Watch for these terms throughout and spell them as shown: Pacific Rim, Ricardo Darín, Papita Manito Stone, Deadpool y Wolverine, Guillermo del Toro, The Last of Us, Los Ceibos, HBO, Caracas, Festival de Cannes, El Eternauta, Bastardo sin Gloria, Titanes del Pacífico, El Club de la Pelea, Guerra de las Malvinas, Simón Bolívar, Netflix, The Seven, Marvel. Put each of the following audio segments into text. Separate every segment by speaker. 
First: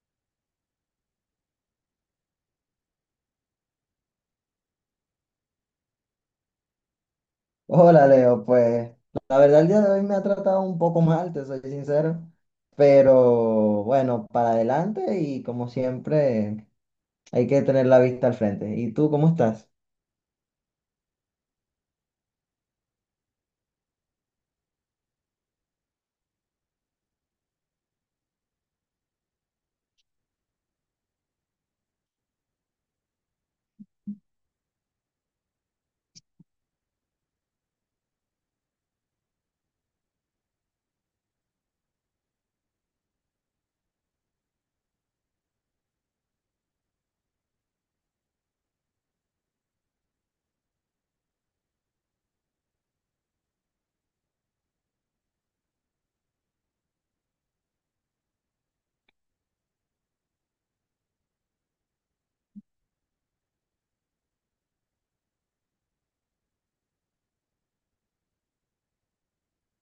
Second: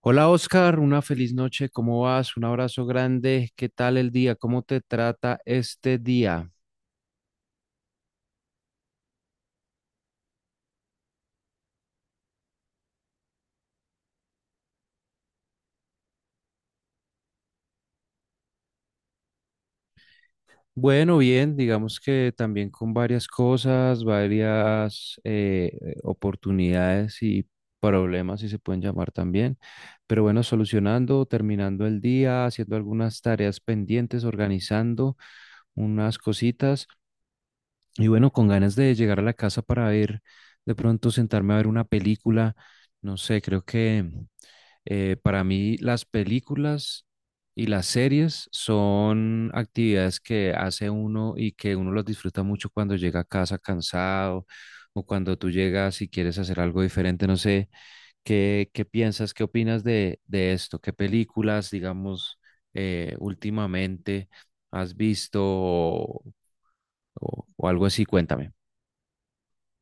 Speaker 1: Hola Oscar, una feliz noche, ¿cómo vas? Un abrazo grande, ¿qué tal el día? ¿Cómo te trata este día?
Speaker 2: Hola Leo, pues la verdad el día de hoy me ha tratado un poco mal, te soy sincero, pero bueno, para adelante y como siempre hay que tener la vista al frente. ¿Y tú cómo estás?
Speaker 1: Bueno, bien, digamos que también con varias cosas, varias oportunidades y problemas, si se pueden llamar también, pero bueno, solucionando, terminando el día, haciendo algunas tareas pendientes, organizando unas cositas y bueno, con ganas de llegar a la casa para ver, de pronto sentarme a ver una película, no sé, creo que... Para mí, las películas y las series son actividades que hace uno y que uno las disfruta mucho cuando llega a casa cansado o cuando tú llegas y quieres hacer algo diferente. No sé, ¿Qué piensas, qué opinas de esto? ¿Qué películas, digamos, últimamente has visto o algo así? Cuéntame.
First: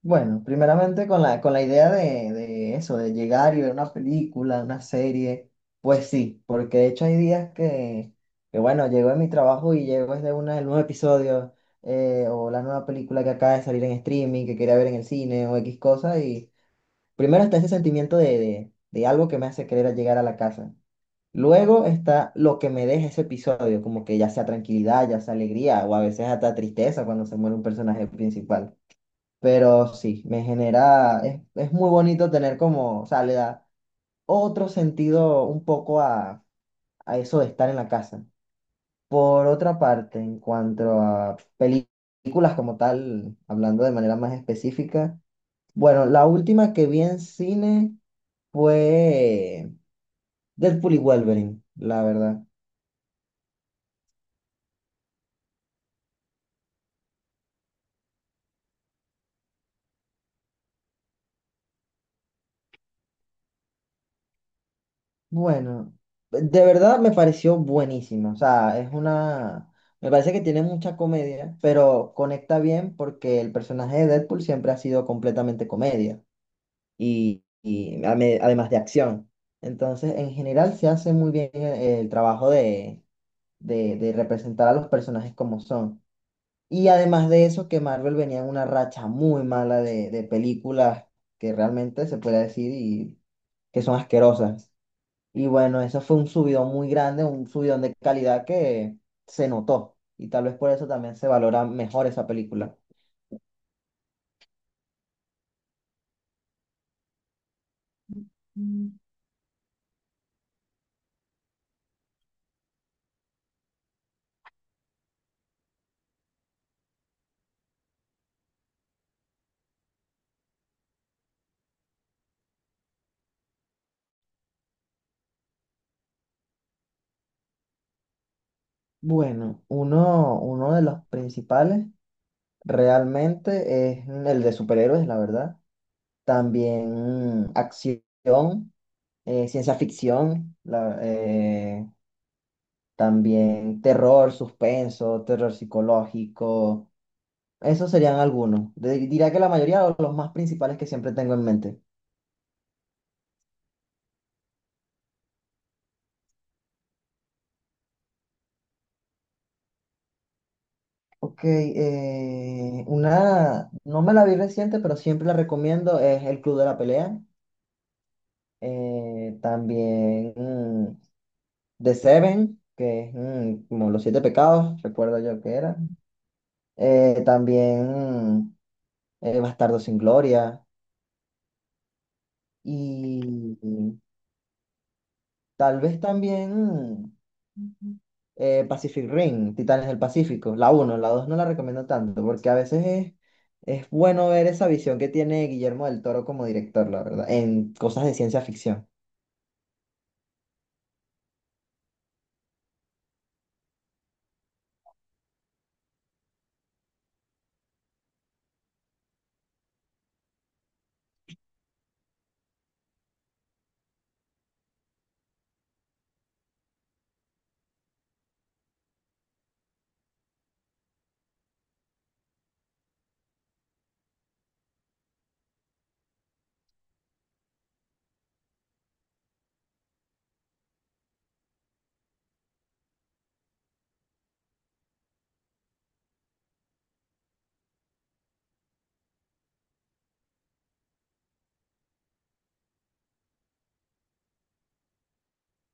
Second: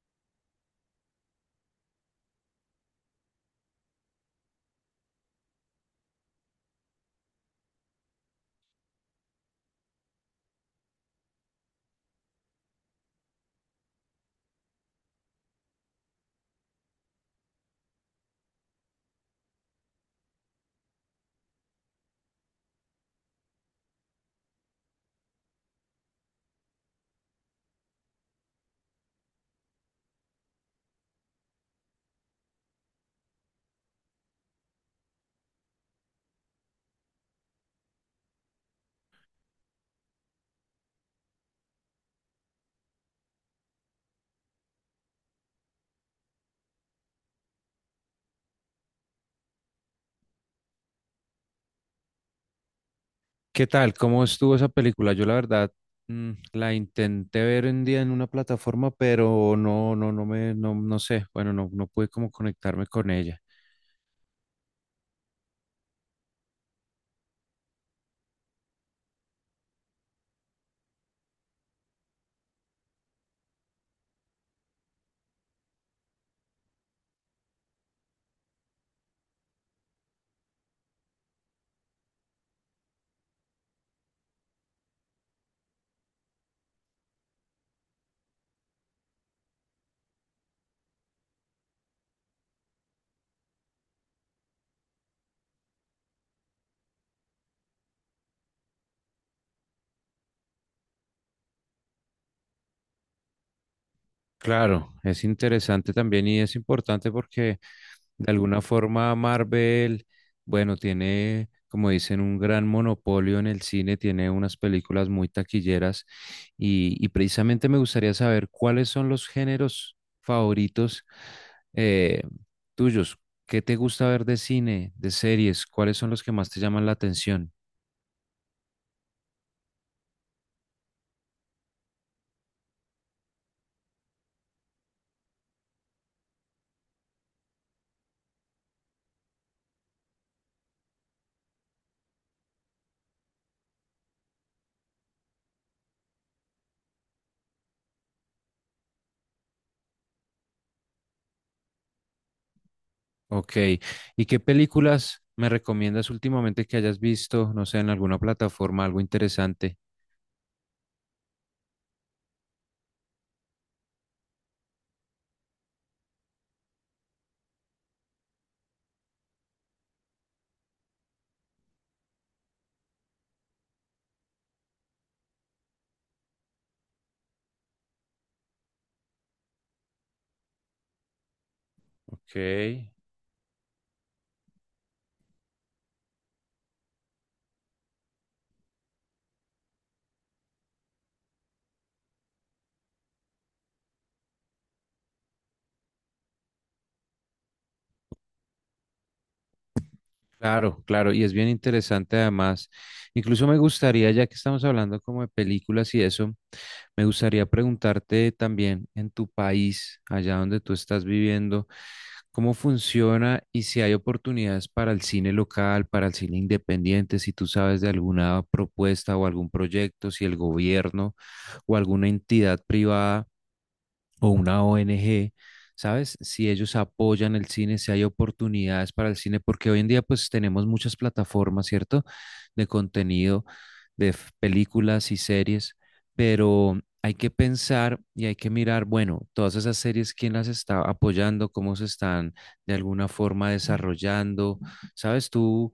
Speaker 2: Bueno, primeramente con la idea de eso, de llegar y ver una película, una serie, pues sí, porque de hecho hay días que bueno, llego de mi trabajo y llego desde una, el nuevo episodio o la nueva película que acaba de salir en streaming, que quería ver en el cine o X cosa y... Primero está ese sentimiento de algo que me hace querer llegar a la casa. Luego está lo que me deja ese episodio, como que ya sea tranquilidad, ya sea alegría, o a veces hasta tristeza cuando se muere un personaje principal. Pero sí, me genera, es muy bonito tener como, o sea, le da otro sentido un poco a eso de estar en la casa. Por otra parte, en cuanto a películas como tal, hablando de manera más específica, bueno, la última que vi en cine fue Deadpool y Wolverine, la verdad.
Speaker 1: ¿Qué tal? ¿Cómo estuvo esa película? Yo la verdad la intenté ver un día en una plataforma, pero no sé. Bueno, no pude como conectarme con ella.
Speaker 2: Bueno, de verdad me pareció buenísima. O sea, es una... Me parece que tiene mucha comedia, pero conecta bien porque el personaje de Deadpool siempre ha sido completamente comedia y además de acción. Entonces, en general, se hace muy bien el trabajo de representar a los personajes como son. Y además de eso, que Marvel venía en una racha muy mala de películas que realmente se puede decir y que son asquerosas. Y bueno, eso fue un subidón muy grande, un subidón de calidad que se notó. Y tal vez por eso también se valora mejor esa película.
Speaker 1: Claro, es interesante también y es importante porque de alguna
Speaker 2: Mm.
Speaker 1: forma, Marvel, bueno, tiene, como dicen, un gran monopolio en el cine, tiene unas películas muy taquilleras y precisamente me gustaría saber cuáles son los géneros favoritos eh, tuyos. ¿Qué te gusta ver de cine, de series? ¿Cuáles son los que más te llaman la atención?
Speaker 2: Bueno, uno de los principales realmente es el de superhéroes, la verdad. También acción, ciencia ficción, también terror, suspenso, terror psicológico. Esos serían algunos. Diría que la mayoría o los más principales que siempre tengo en mente.
Speaker 1: Ok. ¿Y qué películas me recomiendas últimamente que hayas visto, no sé, en alguna plataforma, algo interesante?
Speaker 2: Ok, una, no me la vi reciente, pero siempre la recomiendo, es El Club de la Pelea. También The Seven, que es como Los Siete Pecados, recuerdo yo que era. También mm, Bastardo sin Gloria.
Speaker 1: Ok.
Speaker 2: Y tal vez también ujú, Pacific Rim, Titanes del Pacífico, la uno la 2 no la recomiendo tanto, porque a veces es bueno ver esa visión que tiene Guillermo del Toro como director, la verdad, en cosas de ciencia ficción.
Speaker 1: Claro, claro, y es bien interesante además. Incluso me gustaría, ya que estamos hablando como de películas y eso, me gustaría preguntarte también en tu país, allá donde tú estás viviendo, cómo funciona y si hay oportunidades para el cine local, para el cine independiente, si tú sabes de alguna propuesta o algún proyecto, si el gobierno o alguna entidad privada o una ONG, ¿sabes? Si ellos apoyan el cine, si hay oportunidades para el cine, porque hoy en día pues tenemos muchas plataformas, ¿cierto? De contenido, de películas y series, pero hay que pensar y hay que mirar, bueno, todas esas series, quién las está apoyando, cómo se están de alguna forma desarrollando, ¿sabes? Tú,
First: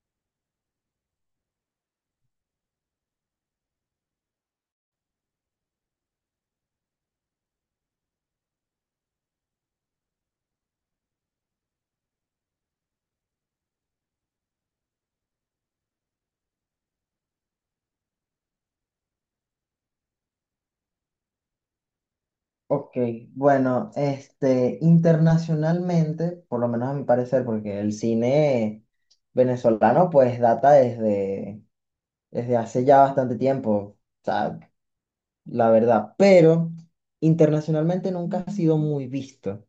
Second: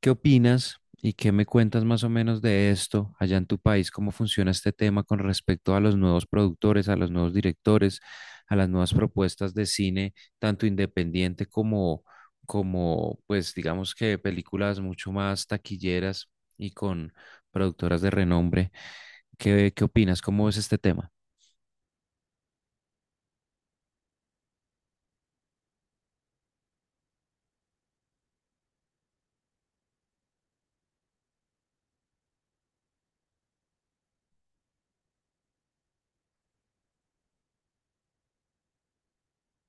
Speaker 1: ¿qué opinas y qué me cuentas más o menos de esto allá en tu país? ¿Cómo funciona este tema con respecto a los nuevos productores, a los nuevos directores, a las nuevas propuestas de cine, tanto independiente como, como pues digamos que películas mucho más taquilleras y con productoras de renombre? ¿Qué opinas? ¿Cómo es este tema?
Speaker 2: Ok, bueno, este, internacionalmente, por lo menos a mi parecer, porque el cine venezolano pues data desde hace ya bastante tiempo, o sea, la verdad, pero internacionalmente nunca ha sido muy visto.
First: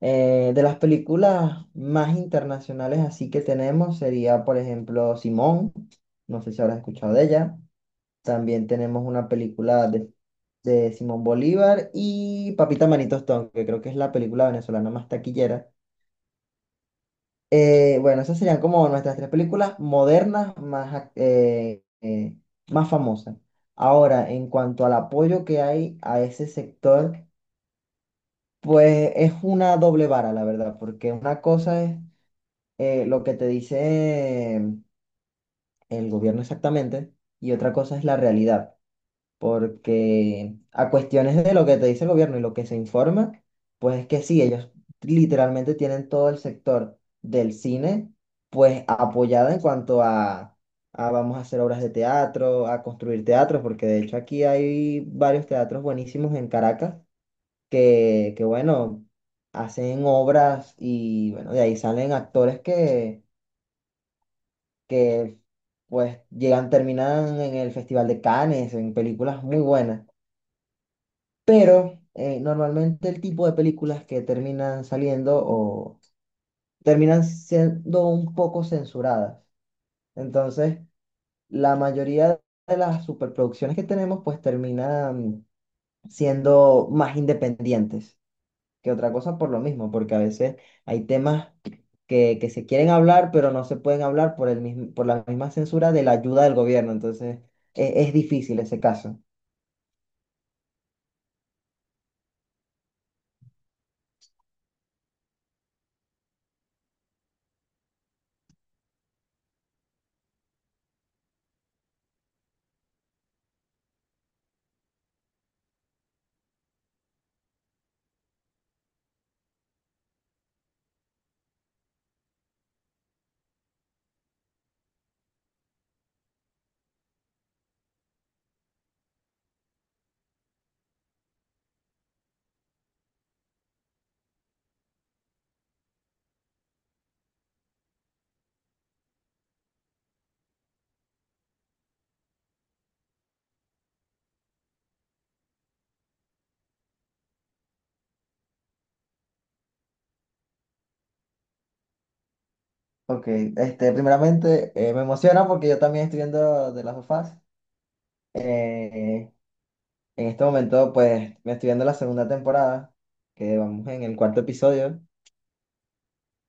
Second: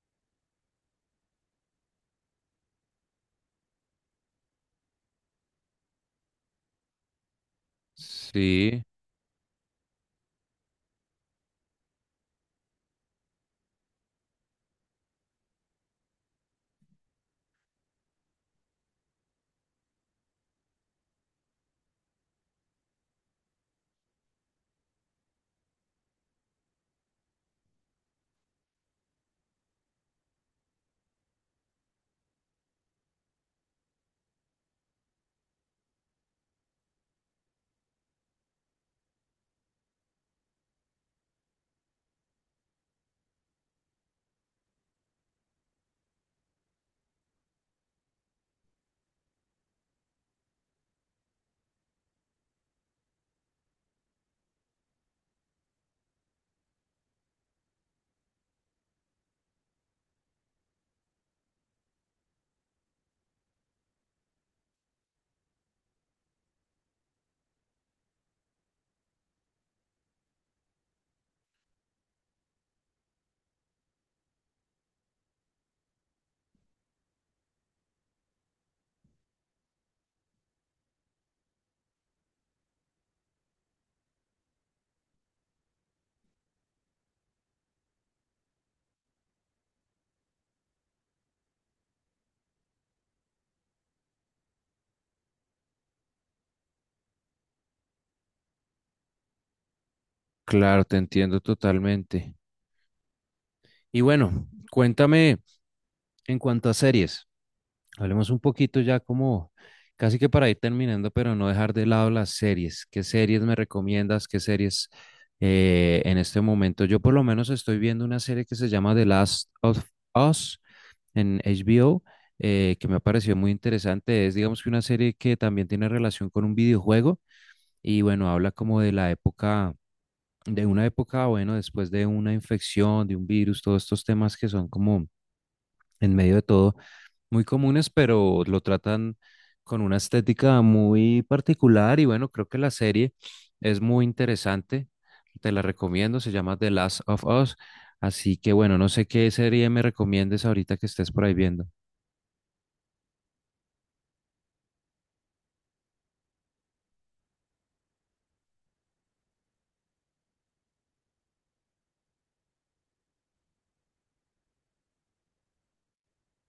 Speaker 2: De las películas más internacionales así que tenemos sería, por ejemplo, Simón. No sé si habrás escuchado de ella. También
Speaker 1: Sí,
Speaker 2: tenemos una película de Simón Bolívar y Papita Manito Stone, que creo que es la película venezolana más taquillera. Bueno, esas serían como nuestras tres películas modernas más, más famosas. Ahora, en cuanto al apoyo que hay a ese sector, pues es una doble vara, la verdad, porque una cosa es lo que te dice el gobierno exactamente y otra cosa es la realidad, porque a cuestiones de lo que te dice el gobierno y lo que se informa, pues es que sí, ellos literalmente tienen todo el sector del cine pues apoyado en cuanto a vamos a hacer obras de teatro, a construir teatros, porque de hecho aquí hay varios teatros buenísimos en Caracas que bueno, hacen obras y bueno, de ahí salen actores que pues llegan, terminan en el Festival de Cannes, en películas muy buenas. Pero normalmente el tipo de películas que terminan saliendo o terminan siendo un poco censuradas. Entonces, la mayoría de las superproducciones que tenemos pues terminan siendo más independientes, que otra cosa por lo mismo, porque a veces hay temas que se quieren hablar, pero no se pueden hablar por el mismo, por la misma censura de la ayuda del gobierno. Entonces, es difícil ese caso.
Speaker 1: claro, te entiendo totalmente. Y bueno, cuéntame en cuanto a series. Hablemos un poquito ya como casi que para ir terminando, pero no dejar de lado las series. ¿Qué series me recomiendas? ¿Qué series en este momento? Yo por lo menos estoy viendo una serie que se llama The Last of Us en HBO, que me ha parecido muy interesante. Es digamos que una serie que también tiene relación con un videojuego y bueno, habla como de la época, de una época, bueno, después de una infección, de un virus, todos estos temas que son como en medio de todo muy comunes, pero lo tratan con una estética muy particular y bueno, creo que la serie es muy interesante. Te la recomiendo, se llama The Last of Us. Así que bueno, no sé qué serie me recomiendes ahorita que estés por ahí viendo.
Speaker 2: Ok, este, primeramente me emociona porque yo también estoy viendo de las sofás. Eh, en este momento, pues, me estoy viendo la segunda temporada, que vamos en el cuarto episodio.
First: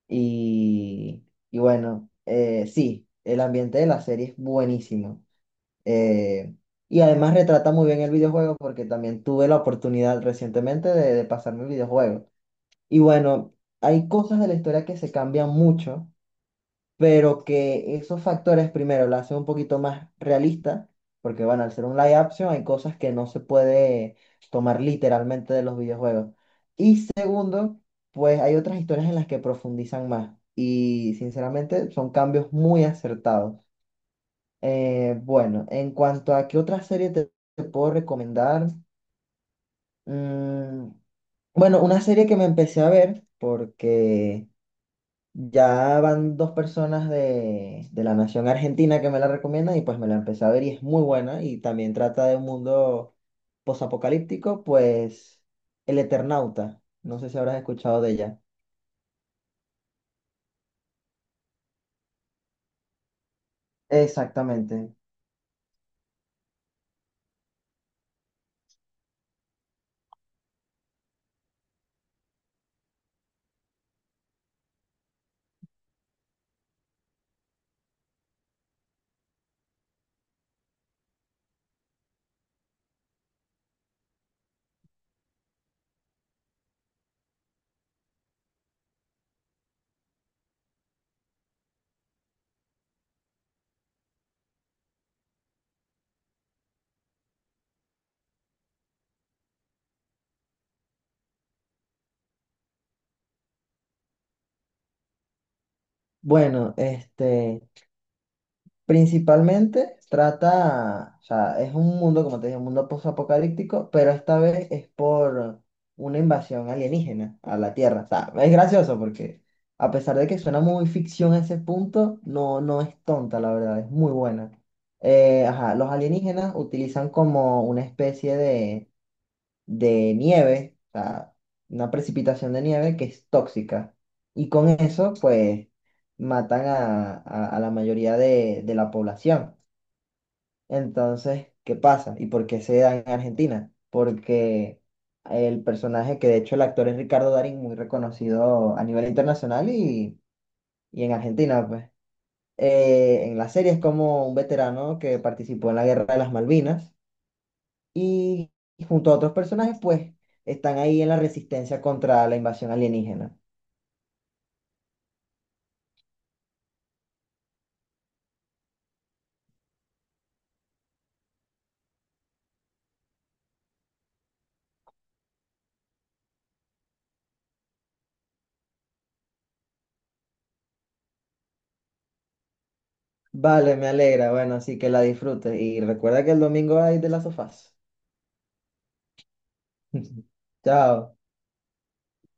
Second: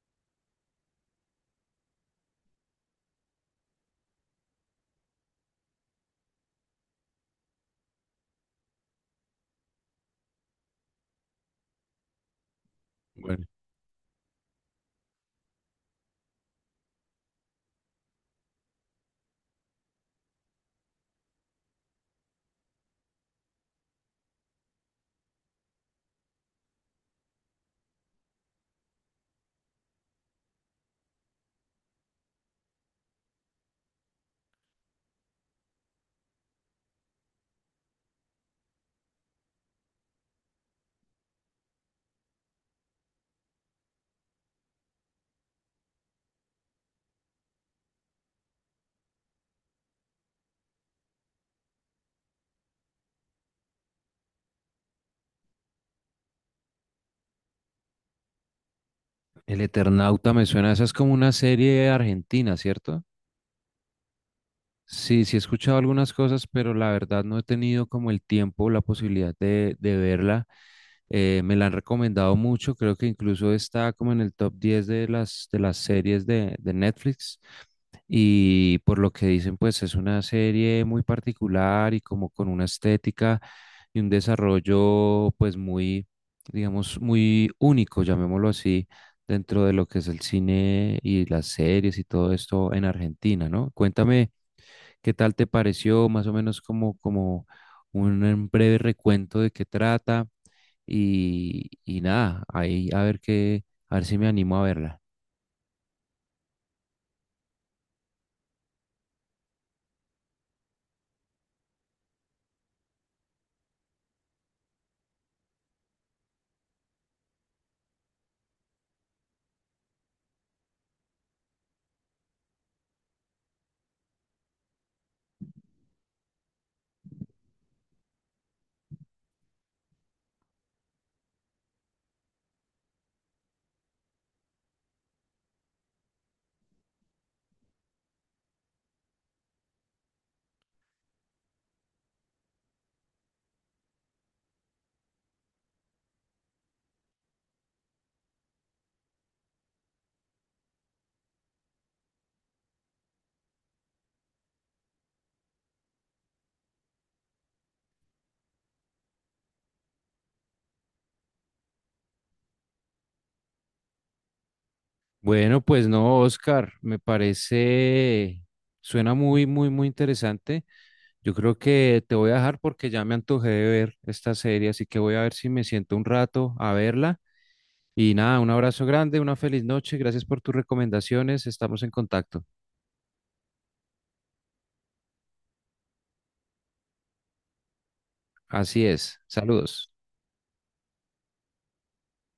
Speaker 2: Y, y bueno, sí, el ambiente de la serie es buenísimo. Eh, y además retrata muy bien el videojuego porque también tuve la oportunidad recientemente de pasarme el videojuego. Y
Speaker 1: Bueno,
Speaker 2: bueno, hay cosas de la historia que se cambian mucho, pero que esos factores primero la hacen un poquito más realista, porque bueno, al ser un live action hay cosas que no se puede tomar literalmente de los videojuegos. Y segundo, pues hay otras historias en las que profundizan más. Y sinceramente son cambios muy acertados. Bueno, en cuanto a qué otra serie te puedo recomendar, mm, bueno, una serie que me empecé a ver porque ya van dos personas de la nación argentina que me la recomiendan y pues me la empecé a ver y es muy buena y también trata de un mundo posapocalíptico, pues El Eternauta, no sé si habrás escuchado de ella.
Speaker 1: El Eternauta me suena, esa es como una serie argentina, ¿cierto?
Speaker 2: Exactamente.
Speaker 1: Sí, sí he escuchado algunas cosas, pero la verdad no he tenido como el tiempo, la posibilidad de verla. Me la han recomendado mucho, creo que incluso está como en el top 10 de de las series de Netflix. Y por lo que dicen, pues es una serie muy particular y como con una estética y un desarrollo pues muy, digamos, muy único, llamémoslo así, dentro de lo que es el cine y las series y todo esto en Argentina, ¿no? Cuéntame, ¿qué tal te pareció? Más o menos como, como un breve recuento de qué trata y nada, ahí a ver qué, a ver si me animo a verla.
Speaker 2: Bueno, este, principalmente trata, o sea, es un mundo, como te dije, un mundo post-apocalíptico, pero esta vez es por una invasión alienígena a la Tierra. O sea, es gracioso porque a pesar de que suena muy ficción a ese punto, no, no es tonta, la verdad, es muy buena. Ajá, los alienígenas utilizan como una especie de nieve, o sea, una precipitación de nieve que es tóxica. Y con eso, pues, matan a la mayoría de la población. Entonces, ¿qué pasa? ¿Y por qué se da en Argentina? Porque el personaje, que de hecho el actor es Ricardo Darín, muy reconocido a nivel internacional y en Argentina, pues en la serie es como un veterano que participó en la Guerra de las Malvinas y junto a otros personajes, pues están ahí en la resistencia contra la invasión alienígena.
Speaker 1: Bueno, pues no, Oscar, me parece, suena muy, muy, muy interesante. Yo creo que te voy a dejar porque ya me antojé de ver esta serie, así que voy a ver si me siento un rato a verla. Y nada, un abrazo grande, una feliz noche, gracias por tus recomendaciones, estamos en contacto.
Speaker 2: Vale, me alegra. Bueno, así que la disfrutes y recuerda que el domingo hay de las sofás.
Speaker 1: Así es, saludos.
Speaker 2: Chao.